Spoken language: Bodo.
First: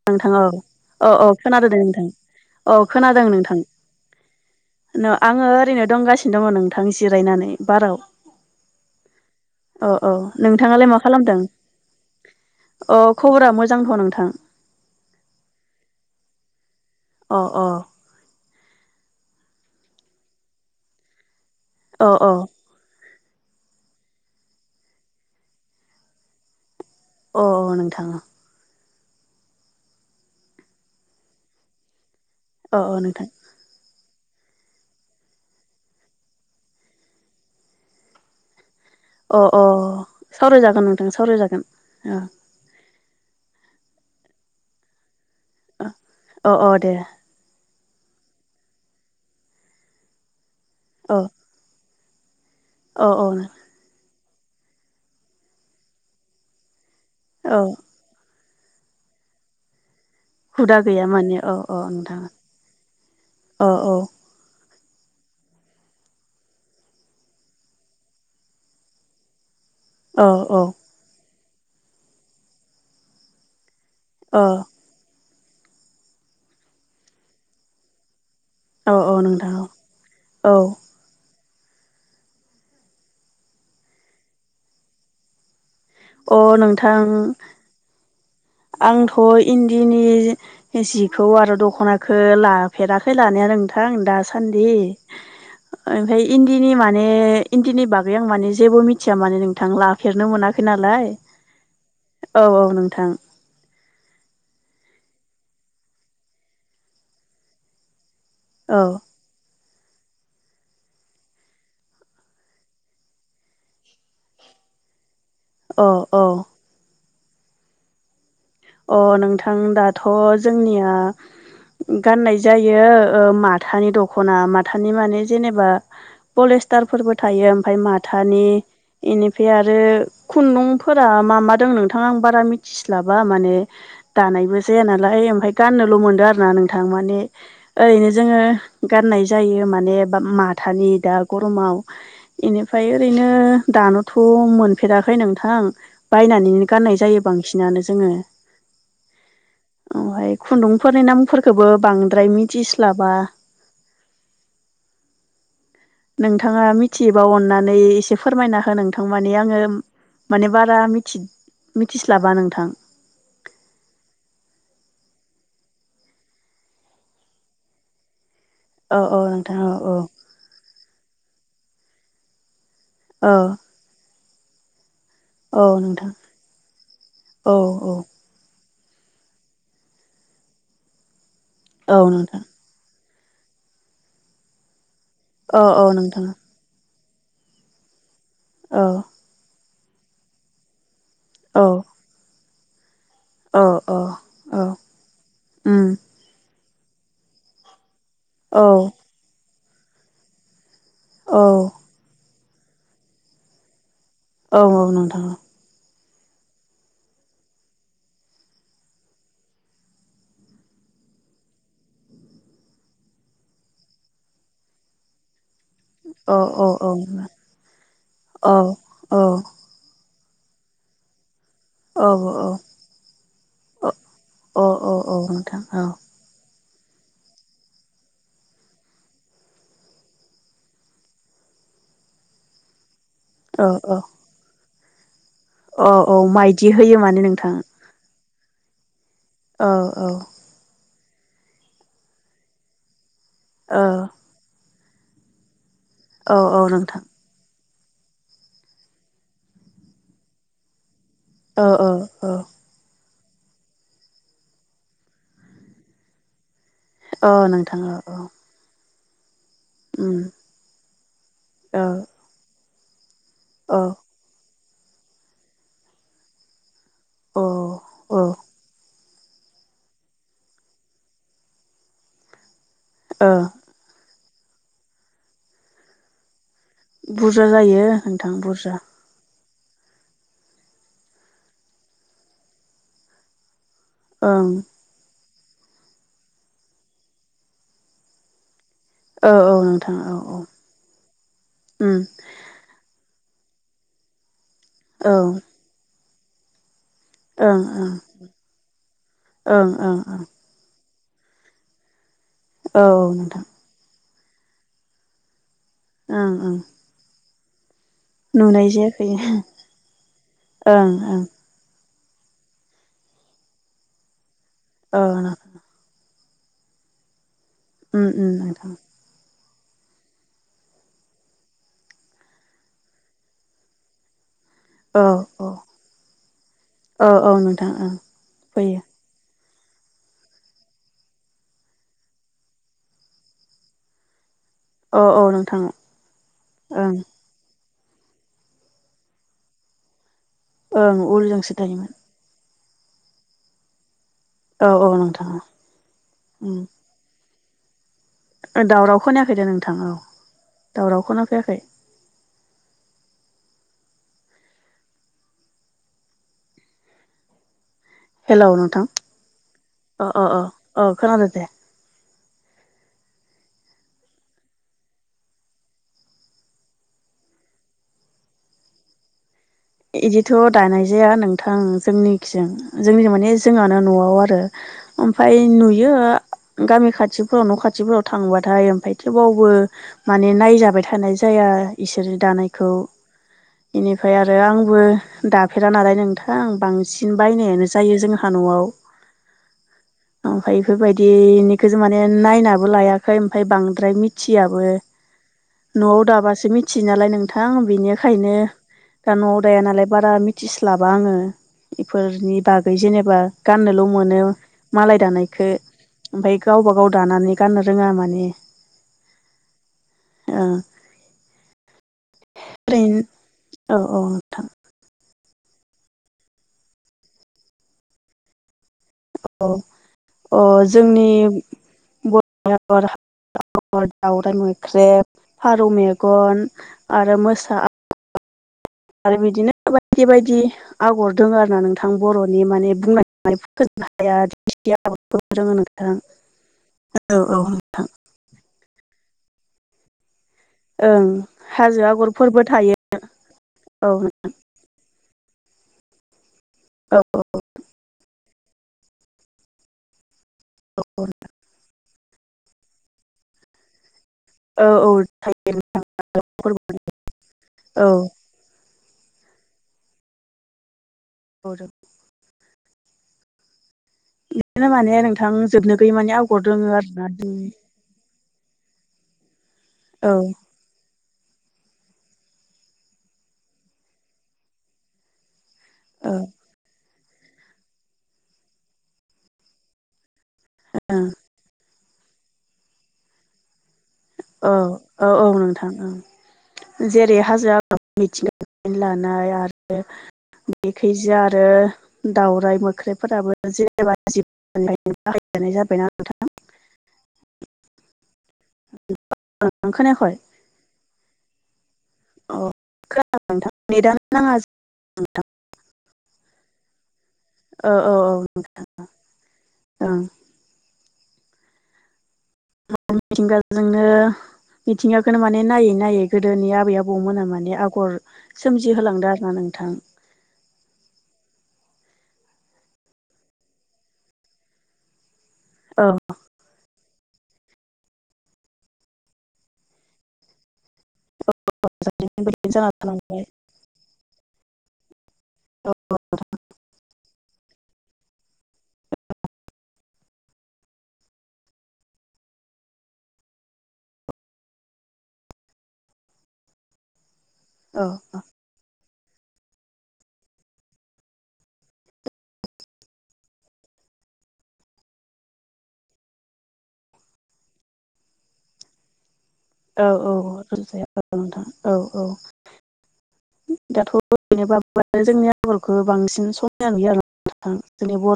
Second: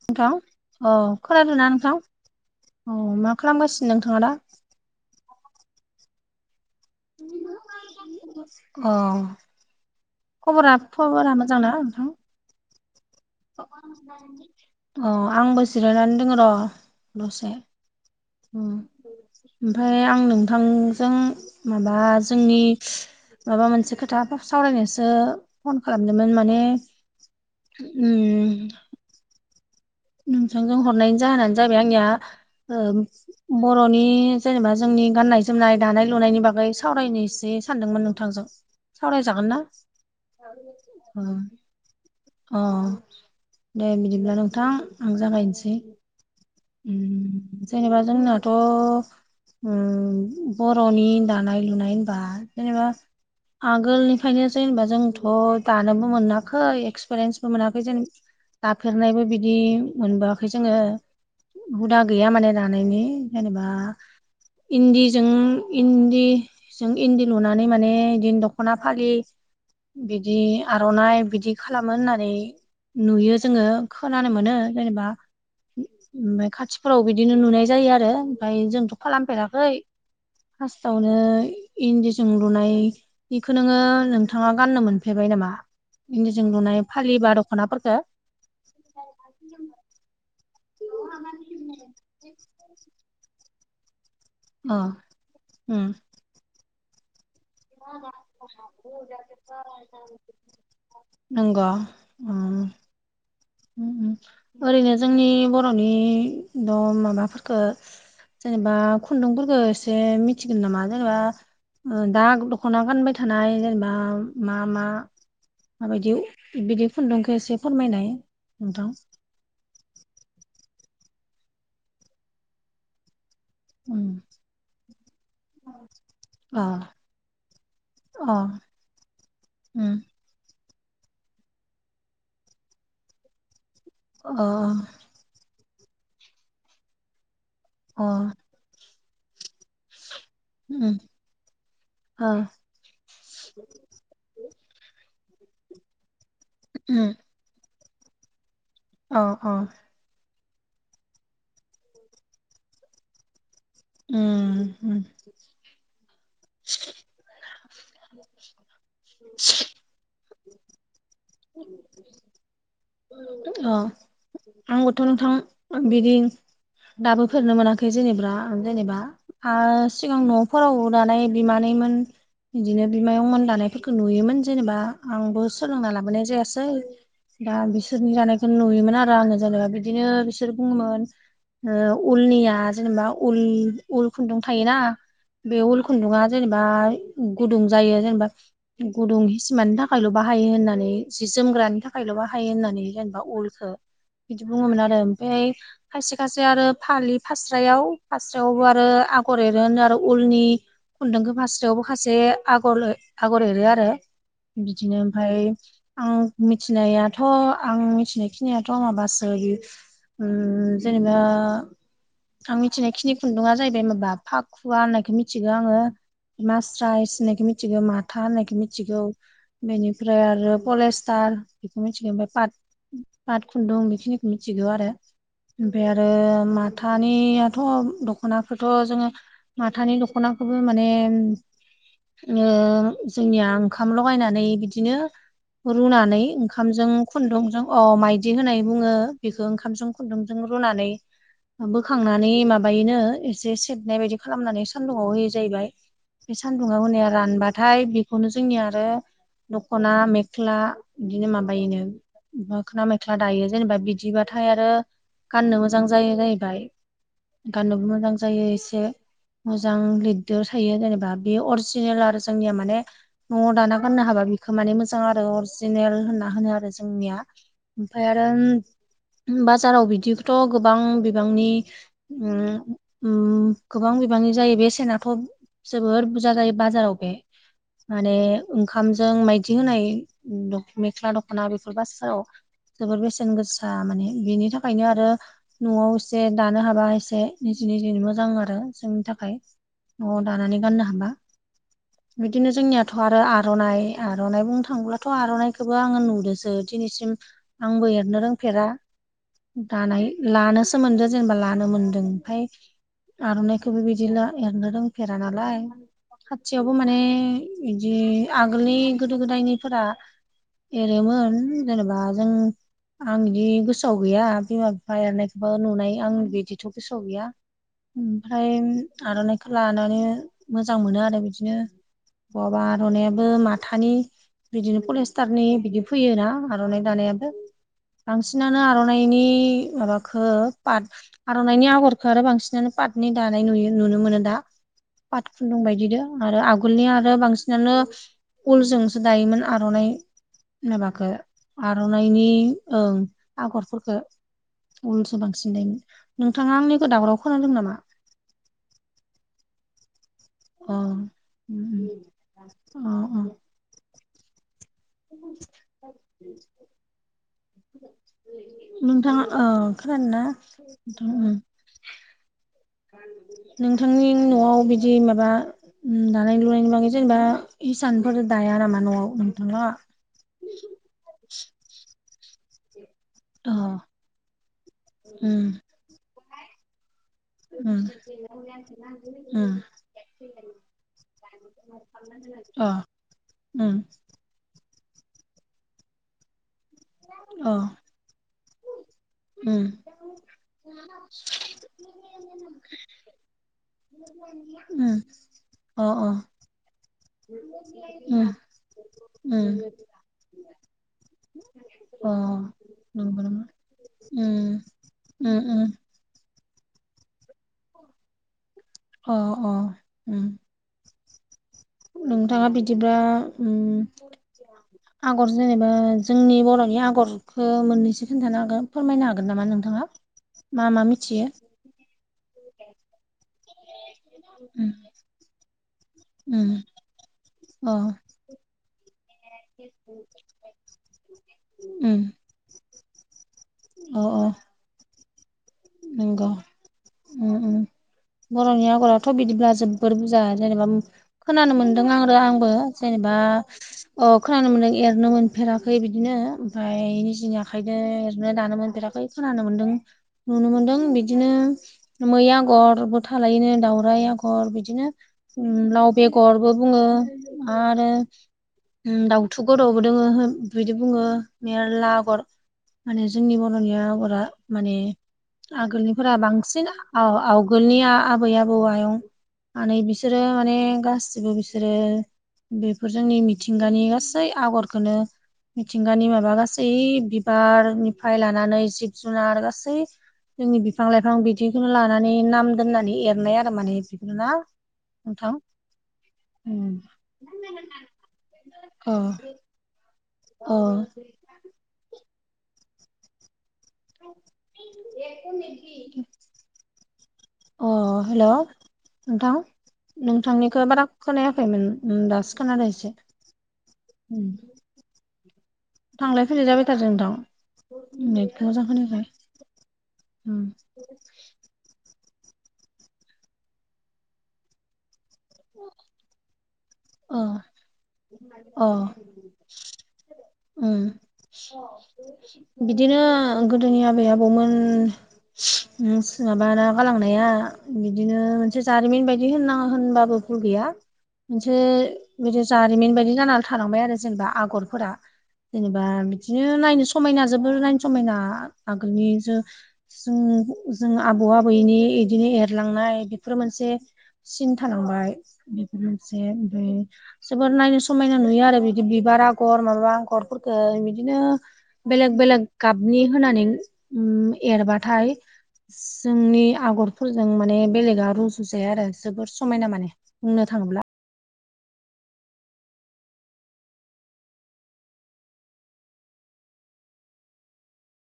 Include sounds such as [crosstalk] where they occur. नोंथां अ औ औ खोनादों ना दे नोंथां औ अ मा खालामगासिनो नोंथाङा दा नो आङो ओरैनो दंगासिनो दङ नोंथां जिरायनानै बाराव अ अ अ खबरा नोंथाङालाय मा खबरा खालामदों? मोजांना नोंथां अ खबरा मोजांथ नोंथां अ आंबो जिरायनानै दङ र' अ दसे अ ओमफ्राय आं नोंथांजों माबा अ अ जोंनि माबा मोनसे खोथा सावरायनोसो फन खालामदोंमोन माने अ नोंथां उम नोंथांजों हरनायनि जाहोनानो जाबाय आंनिया अ अ नोंथां ओ बर'नि जेनेबा जोंनि गाननाय, जोमनाय, दानाय, लुनायनि बागै सावरायनोसै सानदोंमोन नोंथांजों अ सावरायजागोन ना अ सावरायजागोन नोंथां सावरायजागोन अ दे बिदिब्ला नोंथां आं जागायनोसै अ अ दे उम जेनेबा जोंनाथ' उम बर'नि औ दा नाय लुनाय होनबा जेनेबा औ औ आगोलनिफ्रायनो जेनेबा जोंथ' दानोबो मोनाखै एक्सपिरियेन्सबो औ मोनाखै जों दाफेरनायबो बिदि मोनबोआख हुदा गैया माने औ औ हुदा नोंथां गैया माने दानायनि जेनेबा औ इन्दिजों इन्दि जों इन्दि लुनानै माने बिदिनो दख'ना फालि औ बिदि औ आर'नाइ बिदि खालामो होननानै नुयो जोङो खोनानो मोनो औ जेनेबा ओमफ्राय खाथिफोराव बिदिनो नुनाय जायो आरो ओमफ्राय जोंथ' औ नोंथां खालामफेराखै औ [unintelligible] आवनो इन्दिजों लुनाय बिखौ नोङो नोंथाङा गाननो मोनफेरबाय नामा? अ इन्दिजों लुनाय फालि नोंथां बा दख'नाफोरखो आंथ' इन्दिनि जिखौ आरो दख'ना खो लाफेराखै लानाया नोंथां दासान्दि अ उम ओमफाय इन्दिनि माने इन्दिनि बागै आं माने जेबो मिथिया माने नोंथां लाफेरनो मोनाखै नालाय नोंग औ औ नोंथां ओरैनो जोंनि बर'नि द' माबाफोरखौ जेनेबा औ खुन्दुंफोरखौ एसे मिथिगोन नामा जेनेबा ओ दा दख'ना गानबाय थानाय जेनेबा मा मा औ माबायदि औ बिदि खुन्दुंखो एसे फोरमायनाय नोंथां अ नोंथां दा थ' जोंनिया गाननाय जायो ओ मा माथानि उम दख'ना माथानि माने जेनेबा अ पलिस्टारफोरबो थायो ओमफ्राय माथानि अ इनिफ्राय आरो उम खुन्दुंफोरा मा मा दों नोंथां आं बारा मिथिस्लाबा माने अ दानायबो जाया नालाय ओमफ्राय गाननोल' मोनदों आरोना नोंथां माने अ ओरैनो जोङो गानाय जायो माने बा माथानि उम दा गरमाव अ इनि फ्राय ओरैनो दानोथ' मोनफेराखै नोंथां बायनानैनो गाननाय जायो बां सिनानो जोङो औ औ [unintelligible] हाय खुन्दुंफोरनि नामफोरखौबो बांद्राय मिथिस्लाबा उ नोंथाङा मिथिबा अननानै एसे फोरमायना हो नोंथां मानि आङो माने बारा मिथि मिथिस्लाबा नोंथां अ आंबोथ' नोंथां बिदि दाबो फेरनो मोनाखै जेनेबा जेनेबा औ औ ओ नोंथां औ सिगांनो खराव दानाय बिमानैमोन बिदिनो बिमायंमोन दानायफोरखौ नुयोमोन जेनेबा आंबो औ सोलोंना नोंथां लाबोनाय जायासै औ दा बिसोरनि औ जानाय [unintelligible] नुयोमोन आरो आङो जेनेबा बिदिनो बिसोर बुङोमोन ओ औ नोंथां उलनिया जेनेबा उल उल खुन्दुं थायोना बे औ उल औ खुन्दुङा नोंथां जेने बा गुदुं जायो जेनेबा औ गुदुं सिमानि थाखायल' बाहायो होननानै जि औ जोमग्रानि थाखायल' बाहायो होननानै जेनेबा औ उलखो औ बिदि औ बुङोमोन आरो ओमफ्राय उम खायसे खायसे आरो फालि फास्रायाव फास्रायावबो औ आरो आगर एरोनो आरो उलनि खुन्दुंखौ औ फास्रयावबो माखासे आगर आगर एरो आरो औ औ बिदिनो नोंथां ओमफाय आं मिथिनायाथ' आं मि मिथिनायाथ' माबासो बि उ जेनेबा आं मिथिनाय खिनि खुन्दुा जाहैबाय माबा पाखुवा होननायखौ मिथिगौ आङो औ औ औ मास्रायस होननायखौ मिथिगौ माथा होननायखौ औ मिथिगौ औ बेनिफ्राय आरो पलेस्टार बेखौ मिथिगौ अ ओमफाय पाट पाट खुन्दुं बेखिनिखौ मिथिगौ आरो औ औ नोंथां औ ओमफाय आरो मा थानियाथ' दख'नाखोथ' जोङो माथानि दखनाखौबो माने ओ जोंनिया औ ओंखाम औ लगायनानै बिदिनो औ औ रुनानै माइदि ओंखामजों होयो माने नोंथां खुन्दुंजों अ मायदि होनाय बुङो बेखौ औ ओंखामजों औ खुन्दुंजों रुनानै बोखांनानै माबायोनो एसेे औ सेबनाय बायदि खालामनानै सान्दुङाव होयो जाहैबाय बे औ औ सान्दुंआव नोंथां होनाया रानबा फाय बेखौनो जोंनिआ आरो दख'ना मेख्ला ओ ओ ओ मोखोना मेख्ला दायो जेनेबा बिदिबाथाय आरो गाननो मोजां जायो जाहैबाय। ओ नोंथां गाननोबो ओ मोजां औ जायो एसे मोजां उम लिददो थायो जेनेबा बे ओ अरिजिनेल आरो जोंनिया माने न'आव दाना औ गाननो हाबा बेखौ माने मोजां आरो अरिजिनेल होनना होनो आरो जोंनि औ ओमफाय औ आरो बाजाराव बिदिथ' गोबां बिबांनि उम ओ उम गोबां बिबांनि जायो बेसेनाथ' जोबोर बुरजा जायो बाजाराव। [unintelligible] बुरजा जायो माने नोंथां बुरजा ओंखाम जों मायदि होनाय दख मेख्ला दख'ना बेफोर बासाव जोबोर बेसेन गोसा माने ओं बेनि थाखायनो आरो न'आव इसे दानो हाबा एसे निजि निजि मोजां आरो जोंनि औ थाखाय औ नोंथां औ न'आव औ दानानै गाननो हाबा उम बिदिनो जोंनिया थ' आरो आर'नाइ आर'नाइ बुंनो थाङोब्लाथ' औ ओं आर'नाइखौबो आङो नुदोंसो दिनैसिम ओं आंबो एरनो रोंफेरा ओं ओं दानाय लानोस सो मोनदो जेनेबा लानो मोन्दों ओमफाय औ औ नोंथां आरनाइ थ बेबायदिल एरनो रोंफेरा नालाय ओं ओं खाथियावबो माने बिदि नुनाय आगोलनि जायाखै गोदो गोदायनिफोरा ओं ओं एरोमोन जेनेबा जों आं बिदि गोसोआव गैया बिमा बिफा औ एरनायबो नुनाय आं बिदिथ' गोसो गैया उम उम ओमफ्राय नोंथां आर'नाइखौ लानानै मोजां मोनो आरो बिदिनो बहाबा आर'नायइाबो माथानि बिदिनो औ पलिस्टारनि औ बिदि फैयोना आर'नाइ औ याबो औ नोंथां ओं बांसिनानो फैयो आर'नाइनि माबाखौ पाट आर'नाइनि आगरखौ आरो बांसिनानो पातनि दानाय नु नुनो मोनो दा। औ औ पाट खुन्दुं नोंथां बायदिदो आरो आगोलनि ओं आरो बांसिन जोंनो उलजोंसो दायोमोन आर'नाइ ओं माबाखो उलजोंसो थायोमोन नायनि ओं आगरफोरखो औ औ उलसो नोंथां बांसिन दायोम। नोंथाङा उम आंनिखौ दावराव खोनादोंदों नामा? दावराव खोनायाखै दे नोंथां औ दावराव अ खोनाफैयाखै अ अ हेलौ नोंथां [inaudible] नोंथाङा औ अ खोनादोंना अ अ अ खोनादों उम दे नोंथांनि न'आव बिदि माबा उम दानाय लुनायनि बागै जेनेबा हिसानफोर दाया नामा न'आव नोंथांलाहा? इदिथ' दानाय जाया नोंथां जोंनिखिजों जोंनिजों माने ने अ जोंहानो न'आव आरो ओमफ्राय उम नुयो गामि खाथि फोराव न' उम खाथिफोव थांबाथाय ओमफ्राय थेबावबो उम माने नायजाबाय थानाय जाया इसोरनि अ दानायखौ इनिफ्राय आ रो आंबो दाफेरा नालाय नोंथां बां सिन बायनायानो जायो जोंहा न'आव। उम ओमफाय इफोरबायदिनिखौ जों माने नायनाबो लायाखै ओमफ्राय बांद्राय मिथियाबो। न'आव अ दाबासो मिथियो नालाय नोंथां बिनिखायनो दा न'आव दाया नालाय बारा मिथिस्लाबा आङो। इफोरनि बागै जेनेबा गाननोल' मोनो मालाय दानायखो। ओमफाय गावबागाव दानानै गाननो रोङा माने अ अ उम ओ नोंथाङा बिदिबा ओरैनो उम औ औ नोंथां आगर जेनेबा जोंनि बर'नि आगरखौ मोननैसो खोन्थानो हागोन। फोरमायनो हागोन नामा औ नोंथांङा? मा मा मिथियो। [unintelligible] दाउराइ उम मोख्रेब फारौ मेगन उम आरो मोसा अ आरो बिदिनो बायदि बायदि आगर दोंङो आरोना नोंथां उम अ अ [unintelligible] नंगौ औ उम औ उम नोंथां बर'नि आगरथ' बिदिब्ला जोब जोबोर बुरजा जेनेबा ओं खोनानो हाजो मोनदों आं आरो आगरफोरबो आंबो थायो जेनेबा औ अ खोनानो मोन्दों एरनो मोनफेराखै बिदिनो ओमफाय औ औ जिया आखायदो ओरैनो दानोमोन बिराखै खोनानो मोन्दों नुनो मोन्दों औ बिदिनो मै आगरबो थालायोनो दाउराय आग' गर बिदिनो औ थायो लाव बेगरबो बुङो औ आरो दाउथु गद'बो दङो बिदि बुङो बिदिनो मेरला आगर माने जोंनि बर'नि आगरा माने नोंथां जोबनो गैयै आगोलनिफोरा माने आगर दोङो बांसिन औ आरोना जोंनि आवगोलनि आबै आ बौ, आयं, आनै औ बिसोरो माने गासिबो बि सोरो बेफोर जोंनि मिथिंगानि गासै आगरखोनो मिथिंगानि माबा गासै बिबारनिफ्राय लानानै जिब जुनार गासै जोंनि बिफां लाइफां बिदिखौनो लानानै नाम दोननानै एरनाय आरो माने बेखौनो ना ओ औ औ नोंथां औ अ जेरै हाजो [unintelligible] मिथिंगानि अ लानाय आरो ओ बेखैजा आरो दावराइ मोख्रेफोराबो [unintelligible] अ हेल' नोंथां खोनायाखै नोंथांनिखो बारा खोनायाखैमोन उन अ दासो खोनादों एसे खोनादों नोंथां नेटानो उम नाङा जों नोंथां थांलाय फैलाय जाबाय थादों नोंथां औ औ औ नेट खौ मोजां खोनायाखै ओं उम [unintelligible] जोंनो मिथिंङाखोनो माने नायै नायै गोदोनि आबै अ आबौमोना माने आगर अ सोमजि होलांदों आरो ना नोंथां। उम बिदिनो गोदोनि आबै आबौमोन औ सोयाबा ना गालांनाया बिदिनो मोनसे जारिमिन बायदि होन्नां होनबाबो यो गैया मोनसे बिदि जाना जारिमिन बायदि थालांबाय जान थालांबाय आरो जेनबा आगर फोरा जेनेबा बिदिनो नायनो समायना जोबोर नायनो समायना आगोलनि जो जों जों आबौ आबैनि इदिनो एरलांनाय बेफोर मोनसे सिन थालांबाय बेफोर मोनसे ओमफ्राय जोबोर नायनो औ समायना नुयो आरो बे बिबार आगर माबा आगरफोरफोरखो बिदिनो बेलेग बेलेग गाबनि होनानै उम एरबाथाय जोंनि आगरफोरजों माने बेलेगा रुजुजाया आरो जोबोर समायना माने बुंनो थाङोब्ला ओ नोंथां औ औ ज [unintelligible] जोंनि बर'